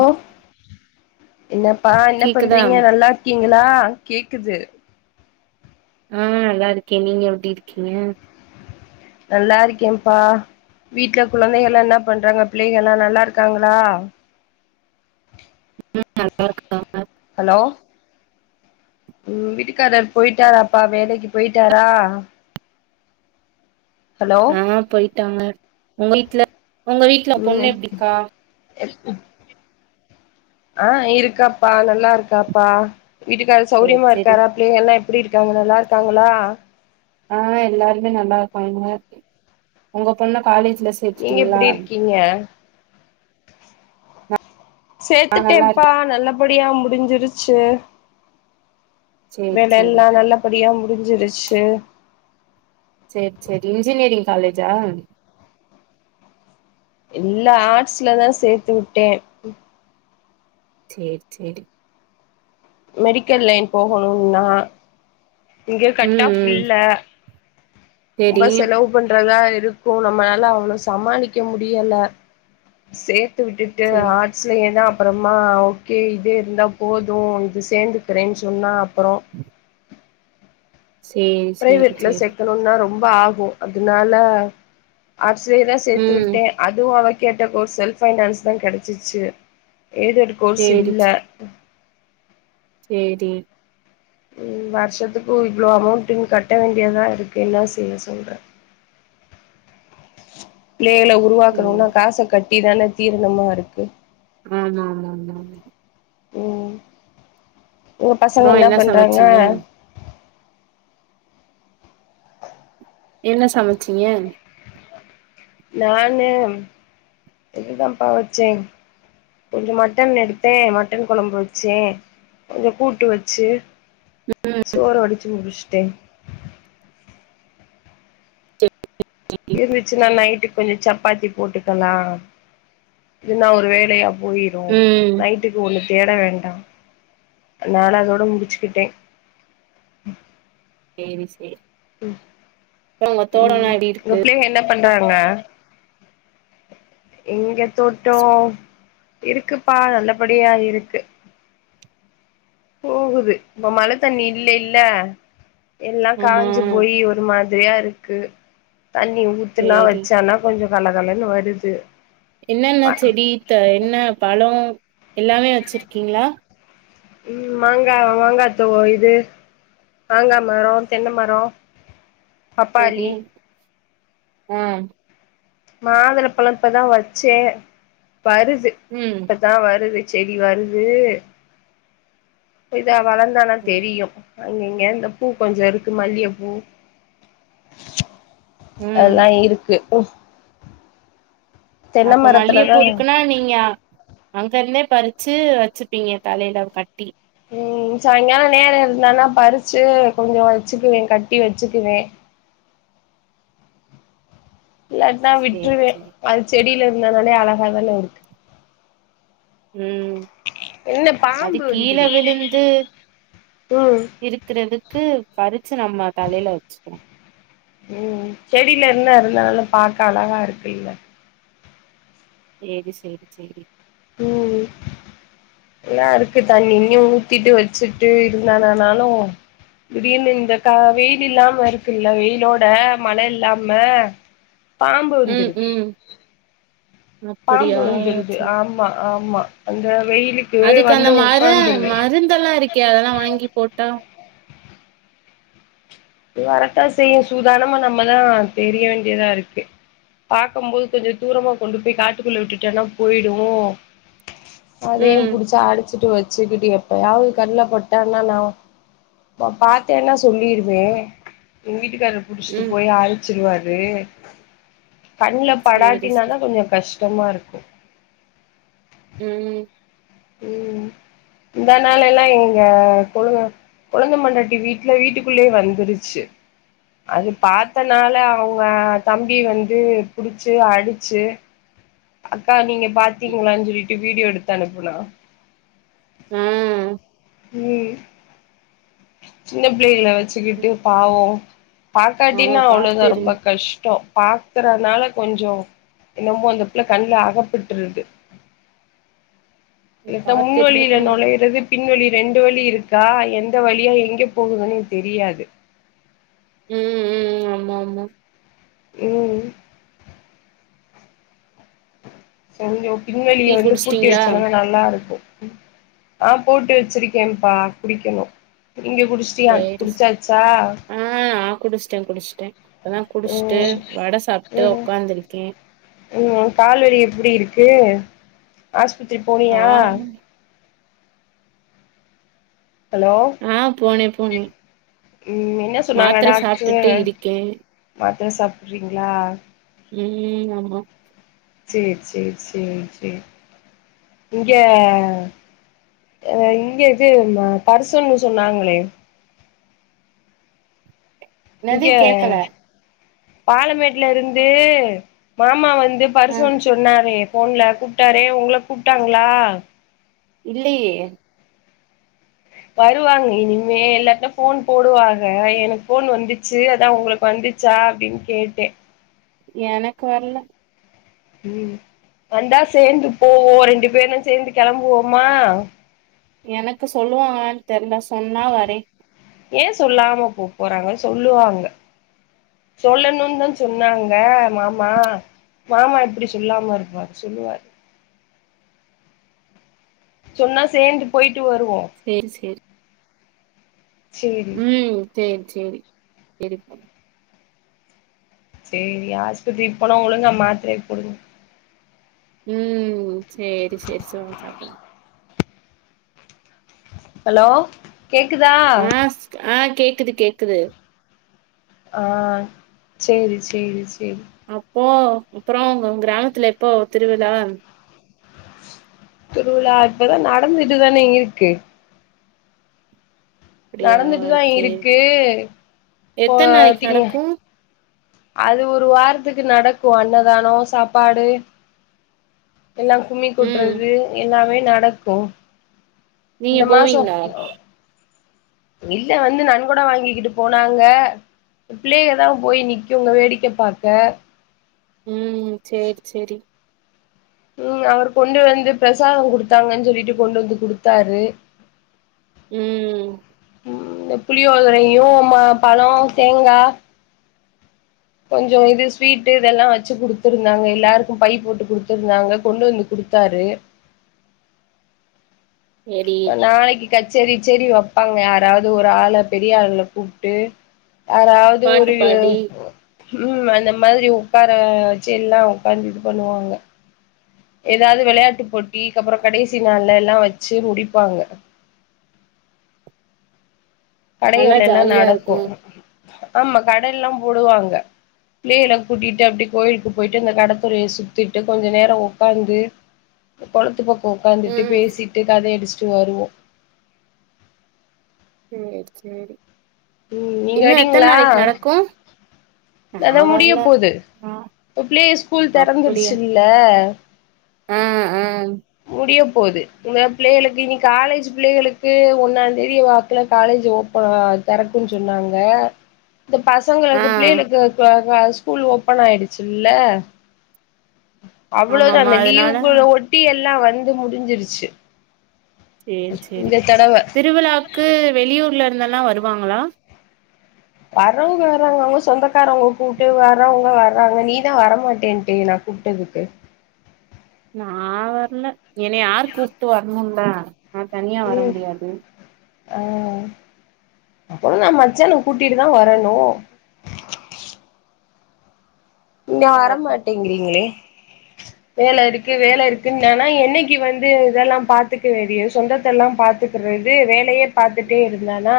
ஓ என்னப்பா என்ன கேக்குதா பண்றீங்க நல்லா இருக்கீங்களா கேக்குது ஆஹ் நல்லா இருக்கேன் நீங்க எப்டி இருக்கீங்க நல்லா இருக்கேன்பா வீட்டுல குழந்தைகல்லா என்ன பண்றாங்க பிள்ளைகள்லா நல்லா இருக்காங்களா [unintelligible] உம் வீட்டுக்காரர் போயிட்டாராபா வேலைக்கு போயிட்டாரா ஹலோ ஆஹ் போயிட்டாங்க உங்க வீட்டுல உங்க வீட்டுல பொண்ணு எப்டிக்கா எ ஆஹ் இருக்காப்பா நல்லா இருக்காப்பா வீட்டுக்காரு சேரி சௌரியமா சேரி இருக்காரா பிள்ளைங்கல்லா எப் எப்படி இருக்காங்க நல்லா இருக்காங்களா ஆஹ் எல்லாருமே நல்லா இருக்காங்க உங்க பொண்ண காலேஜ் நீங்க எப்படி இருக்கீங்க ஆ நல்லா சேத்துட்டேன்ப்பா இருக்கு நல்லபடியா முடிஞ்சிருச் ச்சு சேரி வேல சேரி எல்லா நல்லபடியா மு முடிஞ்சிருச்சு சேரி சேரி இன்ஜினியரிங் காலேஜா இல்ல ஆர்ட்ஸ்லதா சேத்து உட்டே சேரி சேரி மெடிக்கல் லைன் போகணுன்னா இங்க கட் ம் ஆஃப் ம் இல்ல சேரி ரொம்ப செலவு பண்றதா இருக்கு நம்மளால அவ்ளோ சமாளிக்க முடியல சேர் த்து விட்டுட்டு சேரி ஆர்ட்ஸ்லயே தா அப்பறமா ஓகே இதே இருந்தா போது இது சேந்துக்கிறேன்னு சொன்னா அப் அப்பறோ சேரி சேரி பிரைவேட்ல சேரி சேக்கணுன்னா ரொம் ப ஆகும் அதனால ஆர்ட்ஸ்லயேதா சேத்து ம் விட்டே அதுவு அவ கேட்ட கோர்ஸ் செல்ப் பைனான்ஸ் தா கெடைச்சிச்சு எய்டட் கோர்ஸ் சேரி இல்ல சேரி உம் வருஷத்துக்கு இவ்வளோ அமௌண்ட்ன் கட்ட வேண்டியதா இருக்கு என்ன செய்ய சொல்ற பிள்ளைகள சேரி உருவாக்கணுனா காச கட் டி தானே தீரணமா இருக்கு ஆ ஆ ஆ ஆ உம் உங்க பசங்க என்னா என்ன பண்றாங்க சமச்சீங்க என்ன சமச்சீங்க நானு இதுதாப்பா வச்சே கொஞ்சோ மட்டன் எடுத்தே மட்டன் கொழம்பு வச்சே கொஞ்சோ கூட்டு வச்சு ம் சோறு வடிச்சி முடிச் டே டெ இருந்துச்சுன்னா நைட்டு கொஞ்ச சப்பாத்தி போட்டு இப்ப நா நா ஒரு வேலையாப் போயிரூ ம் நைட்டுக்கு ஒன்னு தேட வேண்டா நான அதோட முடிச்சுக்கிட்டே சேரி செ ம் ம் எப்டி உங்க இருக்கு பிள்ளைங்க என்ன பண்றாங்க இங்க தோட்டோ இருக்குப்பா நல்லபடியா இருக்கு போகுது இப்ப மழ தண்ணி இல்லல்லே எல்லா ஆமா காஞ்சு போயி ஒரு மாத் ரியாருக்கு தண்ணி ஊத்துனா சேரி வச்சானா கொஞ்சோ வளவெளன்னு வருது என்னன்ன செடி த என்ன பழோ எல்லாமே வச்சிருக்கீங்ளா ம் மாங்கா மாங்கா தோவ இது மாங்கா மரோ தென்ன மரோ செடி பப்பாளி ஆ மாதுளப்பழோ இப்பதா வச்சே வருது ம் இப்பதா வருது செடி வருது பொய்தா வளந்தானா ம் தெரியூ அங்க இங்க இந்த பூ கொஞ்சோ இருக்கு மல்லிகப்பூ ம். அத்லா இருக்கு ஒ அப்ப மல்லிகப்பூ இருக்குன்னா நீங்க அங்கருந்தே பறி ச்சு வச்சுப்பீங்க தலையில கட்டி ம் சாய்ங்காலோ நேரோ இருந்தான்னா பறிச்சு கொஞ்சோ வச்சுக்குவே கட்டி வச்சுக்குவே இல்லாட்னா சேரி விட்டுருவே சேரி அது செடிலர் இன்னனாலே அழகா தான இருக்கு உம் என்ன பாம்பு அதுக் கீழ வந்துரு விழுந்து ம் இருக்கிறதுக்கு பறிச்சு நம்ம தலைல வச்சுகுலா உம் செடில இன்ன இருந்தா நல்லா பாக்க அழகா இருக்கில்ல [unintelligible] செய்தி உம் எல்லா இருக்கு தண்ணி ண்ணியு ஊத்திட்டு வச்சுட்டு இருந்தாதானாலோ திடீர்னு இந்த கா வெயில் இல்லாம இருக்குல்ல வெயிலோட மழ இல்லாம பாம்பு ம் வந்துருது ம் பாம்பு அப்படியா வந்துருது சேரி ஆமா ஆமா அந்த வெயிலுக்கு அதுக்கு அந்த வந்து மர உக்காந்துருது மருந்தெல்லா இருக்கே அதெல்லா வாங்கி போட்டா இது வரத்தா செய்யு சூதானமா நம்மதா தெரிய வேண்டியதா இருக்கு பாக்கம் போது கொஞ்சோ தூரமா கொண்டு போய் காட்டுக்குள்ள விட்டுட்டோனா போயிடோ அதயே ம், புடிச்ச அடிச்சிட்டு வ சை குட்டி எப்பயாவுது கண்லப் பட்டான்னா நா ப பாத்தேனா சொல்லீர்வே இன்னிட்டு காரர் புடிச்சிட்டு ம். போய் அழிச்சிர்வார் ரே கண்ல சரி, படாட்டின்னா சரி. தா கொஞ்சோ கஷ் தமா இருக்கோ உம் உம் முந்தா நாளெல்லா எங்க கொழுங்க கொழுந்த பொண்டாட்டி வீட்ல வீட்டுக்குள்ளயே வந்திருச்சு அது பாத்தனால அவுங்க தம்பி வந்து புடிச்சு அடிச்சு அக்கா நீங்க ம். பாத்தீங்ளான்னு சொல்லிட் வ் வீடியோ எடுத்து அனுப்புனா ஆ உம் சின்னப் பிளேகள வ ம். [unintelligible] பாவோ ஆமா பாக்காட்டினா பார்த்து அவ்ளோதா ரொம்ப இருங்க. கஷ்டோ பாத்தரனால கொஞ்சோ என்னமோ இந்தப் பிளே கண்ல அகப்பட்டுருது கேட்டா பார்த்து முன்னொழில இருந்துக்கோங்க. நொழைறதே பின்வழி ரெண்டு வழி இருக்கா என் த வழியா எங்க போகுதுன்னு தெரியாது உம் ஆமா ஆமா உம் சரிங்கோ டீ பின்வழிய வந்து பூட்டி குடிச்சிட்டீங்களா? வச்சோன்னா நல்லா இருக்கோ ஆ போட்டு வச்சிருக்கேபா குடிக்கணோ இங்க குடிஸ்டியா சரி, குடிச்சாச்சா சே குடிஸ்டே இப்பதா குடிச்சுட்டு ம் வட சாப்புட்டு ம் உக்காந்துருக்கே ம் கால்வலி எப்பிடி இருக்கு ஆஸ் பத்தி ஆ. போனியா ஹலோ ஆஹ் போனே போனே உம் என்ன சொன்னாங்க டாக்ட்ரு இருக்கேன். டா தா சாப்ட்றீங்களா உம் ஆமா செரி செரி செரி செரி இங்க அ இங்க இது ம பரிசம்ன்னு சொன்னாங்களே ன்னது இங்க கேக்கல பாலமேட்ல இருந்து மாமா வந் து ஆ. பருசோன்னு சொன்னாரு போன்ல கூப்புட்டாரு ஒங்கள கூப்ட்டாங்களா இல்லியே வருவாங்க இனிமேலதா ஃபோன் போடுவாங்க ஏனா எனக்கு ஃபோன் வந்துச்சு அதா உங்களுக்கு வந்துச்சா அப்படின்னு கேட்டே எனக்கு வர்ல உம் வந்தா சேர்ந்து போவோ ரெண்டு பேர்னு சேர்ந்து கெளம்புவோமா எனக்கு சொல்லுவாங்கலான் தெர்ல சொன்னா வரே ஏ சொல்லாம போ போறாங்க சொல்லுவாங்க சொல்லணுந்தான் சொன்னாங்க மாமா மாமா எப்படி சொல்லாம இருப்பாரு சொல்லுவாரு சொன்னா சேந்து போயிட் ட்டு வருவோ சேரி உம் சரி சரி சரிப்பா சரி ஆஸ்பத்திரி போனா ஒழுங்கா மாத்திரைய போடுங்க உம் சேரி சேரி சொல்ற மார் சாப்டுறே ஹலோ கேக்குதா ஆ ஆ கேக்குது கேக்குது ஆஹ் செரி செரி தேது போ அப்பறொ உங்க கிராமத்துல எப்போ திருவிழா திருவிழா இப்பதா நடந்துட்டுதானே இருக்கு அப்டியா நடந்துட்டுதா சேரி இருக்கு எத்தன் நாளைக்கு போத்தீங்க நடக்கு அது ஒரு வாரத்துக்கு நடக்கு அன்னதானொ சாப்பாடு எல்லா கும்மி ம் கொட்டுறது எல்லாமே நடக்கு நீங்க இந்த மாசோ போவீங்ளா இல்ல வந்து நன்கொட வாங்கிக்கிட்டு போனாங்க பிள்ளக தா போய் நிக்குங்க வேடிக்க பாக்க உம் சேரி சேரி ம் அவரு கொண்டு வந்து பிரசாதங் குடுத்தாங்கன் சொல்லிட்டு கொண்டு வந்து குடுத்தாரு உம் ம் இந்த புளியோதரையையு ம பழோ தேங்கா கொஞ்சோ இது ஸ்வீட்டு இதெல்லா வெச்சு குடுத்திருந்தாங்க எல்லாருக்கு பை போட்டு குடுத்திருந்தாங்க கொண்டு வந்து குடுத்தாரு சேரி நாளைக்கி கச்சேரி கிச்சேரி வெப்பாங்க யாராவ்து ஒரு ஆள பெரிய ஆள்ங்ல கூப்ட்டு யாராவ்து பாட்டு ஒரு யு பாடி ம் அந்த மாதிரி உக்கார வெச்சி எல்லா உக்காந்து இது பண்ணுவாங்க ஏதாது வெளயாட்டு போட்டி கப்றோ கடேசி நாள்ல எல்லா வெச்சு முடிப்பாங்க நல்லா கடைகள் எல்லா ஜாலியா நடக்கு இருக்கு ஆமா கடை எல்லா போடுவாங்க பிள்ளைகல கூட்டிட்டு அப்டி கோயிலுக்கு போய்ட்டு அந்த கடத்துறய சுத்தீட்டு கொஞ்சோ நேரோ ஒக்காந்து கொளத்து பக் ஒக்காந்துட்டு ம் பேசீட்டு கதை அடிச் ட்டு வருவோ ஏர் சேரி ம் நீங்க இன்னு எத்தன் வரீங்ளா நாளைக்கு நடக்கு நா அதா முடிய வர்ல போது நா இப்ப பிள்ளைக ஸ்கூல் தெறந்துருச்சில்ல அ அ முடிய போது இந்த பிள்ளைகளுக்கு இனி காலேஜ் பிள்ளைகளுக்கு ஒன்னாந்தேதி வாக்குல காலேஜ் ஓப்பனா தெறக்குன் சொன்னாங்க இந்த ஆ பசங்களுக்கு பிள்ளைளுக் காக ஸ்கூல் ஓப்பன் ஆயிடுச்சில்ல அவ்ளோதா ஆமாமா அந்த லீவு அதனால குள்ள ஒட்டி எல்லா வ வந்து முடிஞ்சிருச்சு சேரி சேரி இந்த தடவ திருவிழாக்கு வெளியூர்ல ருந்தெல்லா வருவாங்களா வர்றவங்க வறாங்க அவுங்க சொந்தக்காரவங்க கூட்டு வர்றவங்க வர்றாங்க நீதா வரமாட்டேன்டியே நா கூப்டதுக்கு நா வர்ல என்னிய யார் கூப்ட்டு வர்ணுன் அ நா தனியா வர முடியாது ஆ அப்பறோ நா மச்சான கூட்டிட்டு தா வரணு இங்க வர பாப்போ மாட்டிங்கிறீங்களே வேல இடுக்கு வேல இருக்குன்னனா என்னைக்கி வந்து இதெல்லா பாத்துக் எதியு சொந்தத்த எல்லாம் பாத்துக்றது வேலயே பாத்துட்டே இருந்தானா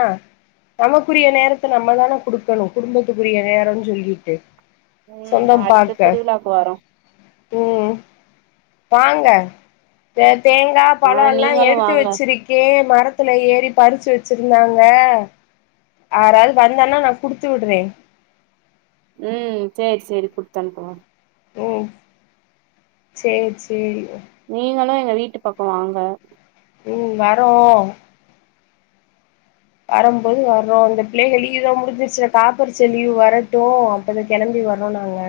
நமக்குரிய நேரத்த நம்மதான குடுக்கணு குடும்பத்துக்குரிய நேரன் சொல்லிட்டு ம் சொந்தம் அடுத்த பாக்க திருவிழாக்கு வறோ ம் வாங்க சேரி தேங்கா ஆ பழ எல்லா நீங்களு எடுத்து வாங்க வெச்சிருக்கே மர த்துல ஏறி பறிச்சு வெச்சிருந்தாங்க ஆராது வந்தன்னா நா குடுத்து விடுறே ம் சேரி சேரி குடுத்தனுப்புங்க ம் சேரி சேரி நீங்களு எங்க வீட்டு பக்க வாங்க ம் வரோ வரம்போது வர்றோ இந்த பிள்ளைக லீவு தா முடிஞ்சிருச்சே காப்பரிச்ச லீவு வரட்டு அப்பத கிளம்பி வர்றோ நாங்க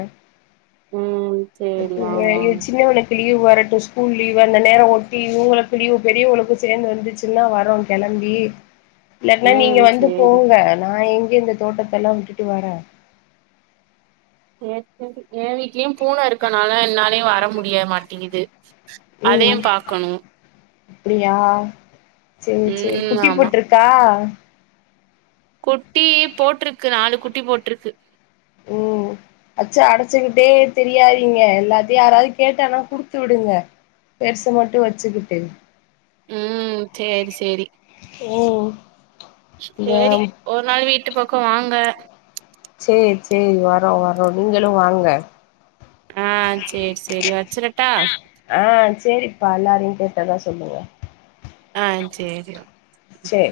ம் சேரி வாங்க அ வாங்க சின்னவனுக்கு லீவ் வரட்டு ஸ்கூல் லீவு அந்த நேர ஒட்டி இவங்களுக்கு லீவ் பெரியவங்களுக்கு சேந்து வந்துச்சுன்னா வர்றோ கெளம்பி இல்லாட்னா நீங்க ம் வந்து சேரி போங்க நா எங் க இந்த தோட்டத்தெல்லா விட்டுட்டு வர சேர் செரி எ வீட்லயு பூன இருக்கனால என்னாலயு வர முடிய மாட்டிங்குது அதையும் பாக்கணு அப்படியா சேர் சேரி ம் குட்டி ஆமா போட்ருக்கா குட்டி போட்ருக்கு நாலு குட்டி போட்ருக்கு ம் வெச்ச அடைச்சுகிட்டே திரியாதிங்க எல்லாத்தையு யாராது கேட்டானா குடுத்து விடுங்க பெருச மட்டு வெச்சுகிட்டு ம் சேரி செரி ம் இந்த சேரி ஒரு நாள் வீட்டு பக்க வாங்க சேரி சேரி வர் ம் ஆ சேரி சேரி வெச்சரட்டா ஆ சேரிப்பா எல்லாரையு கேட்டதா சொல்லுங்க ஆ சேரிவ சேரி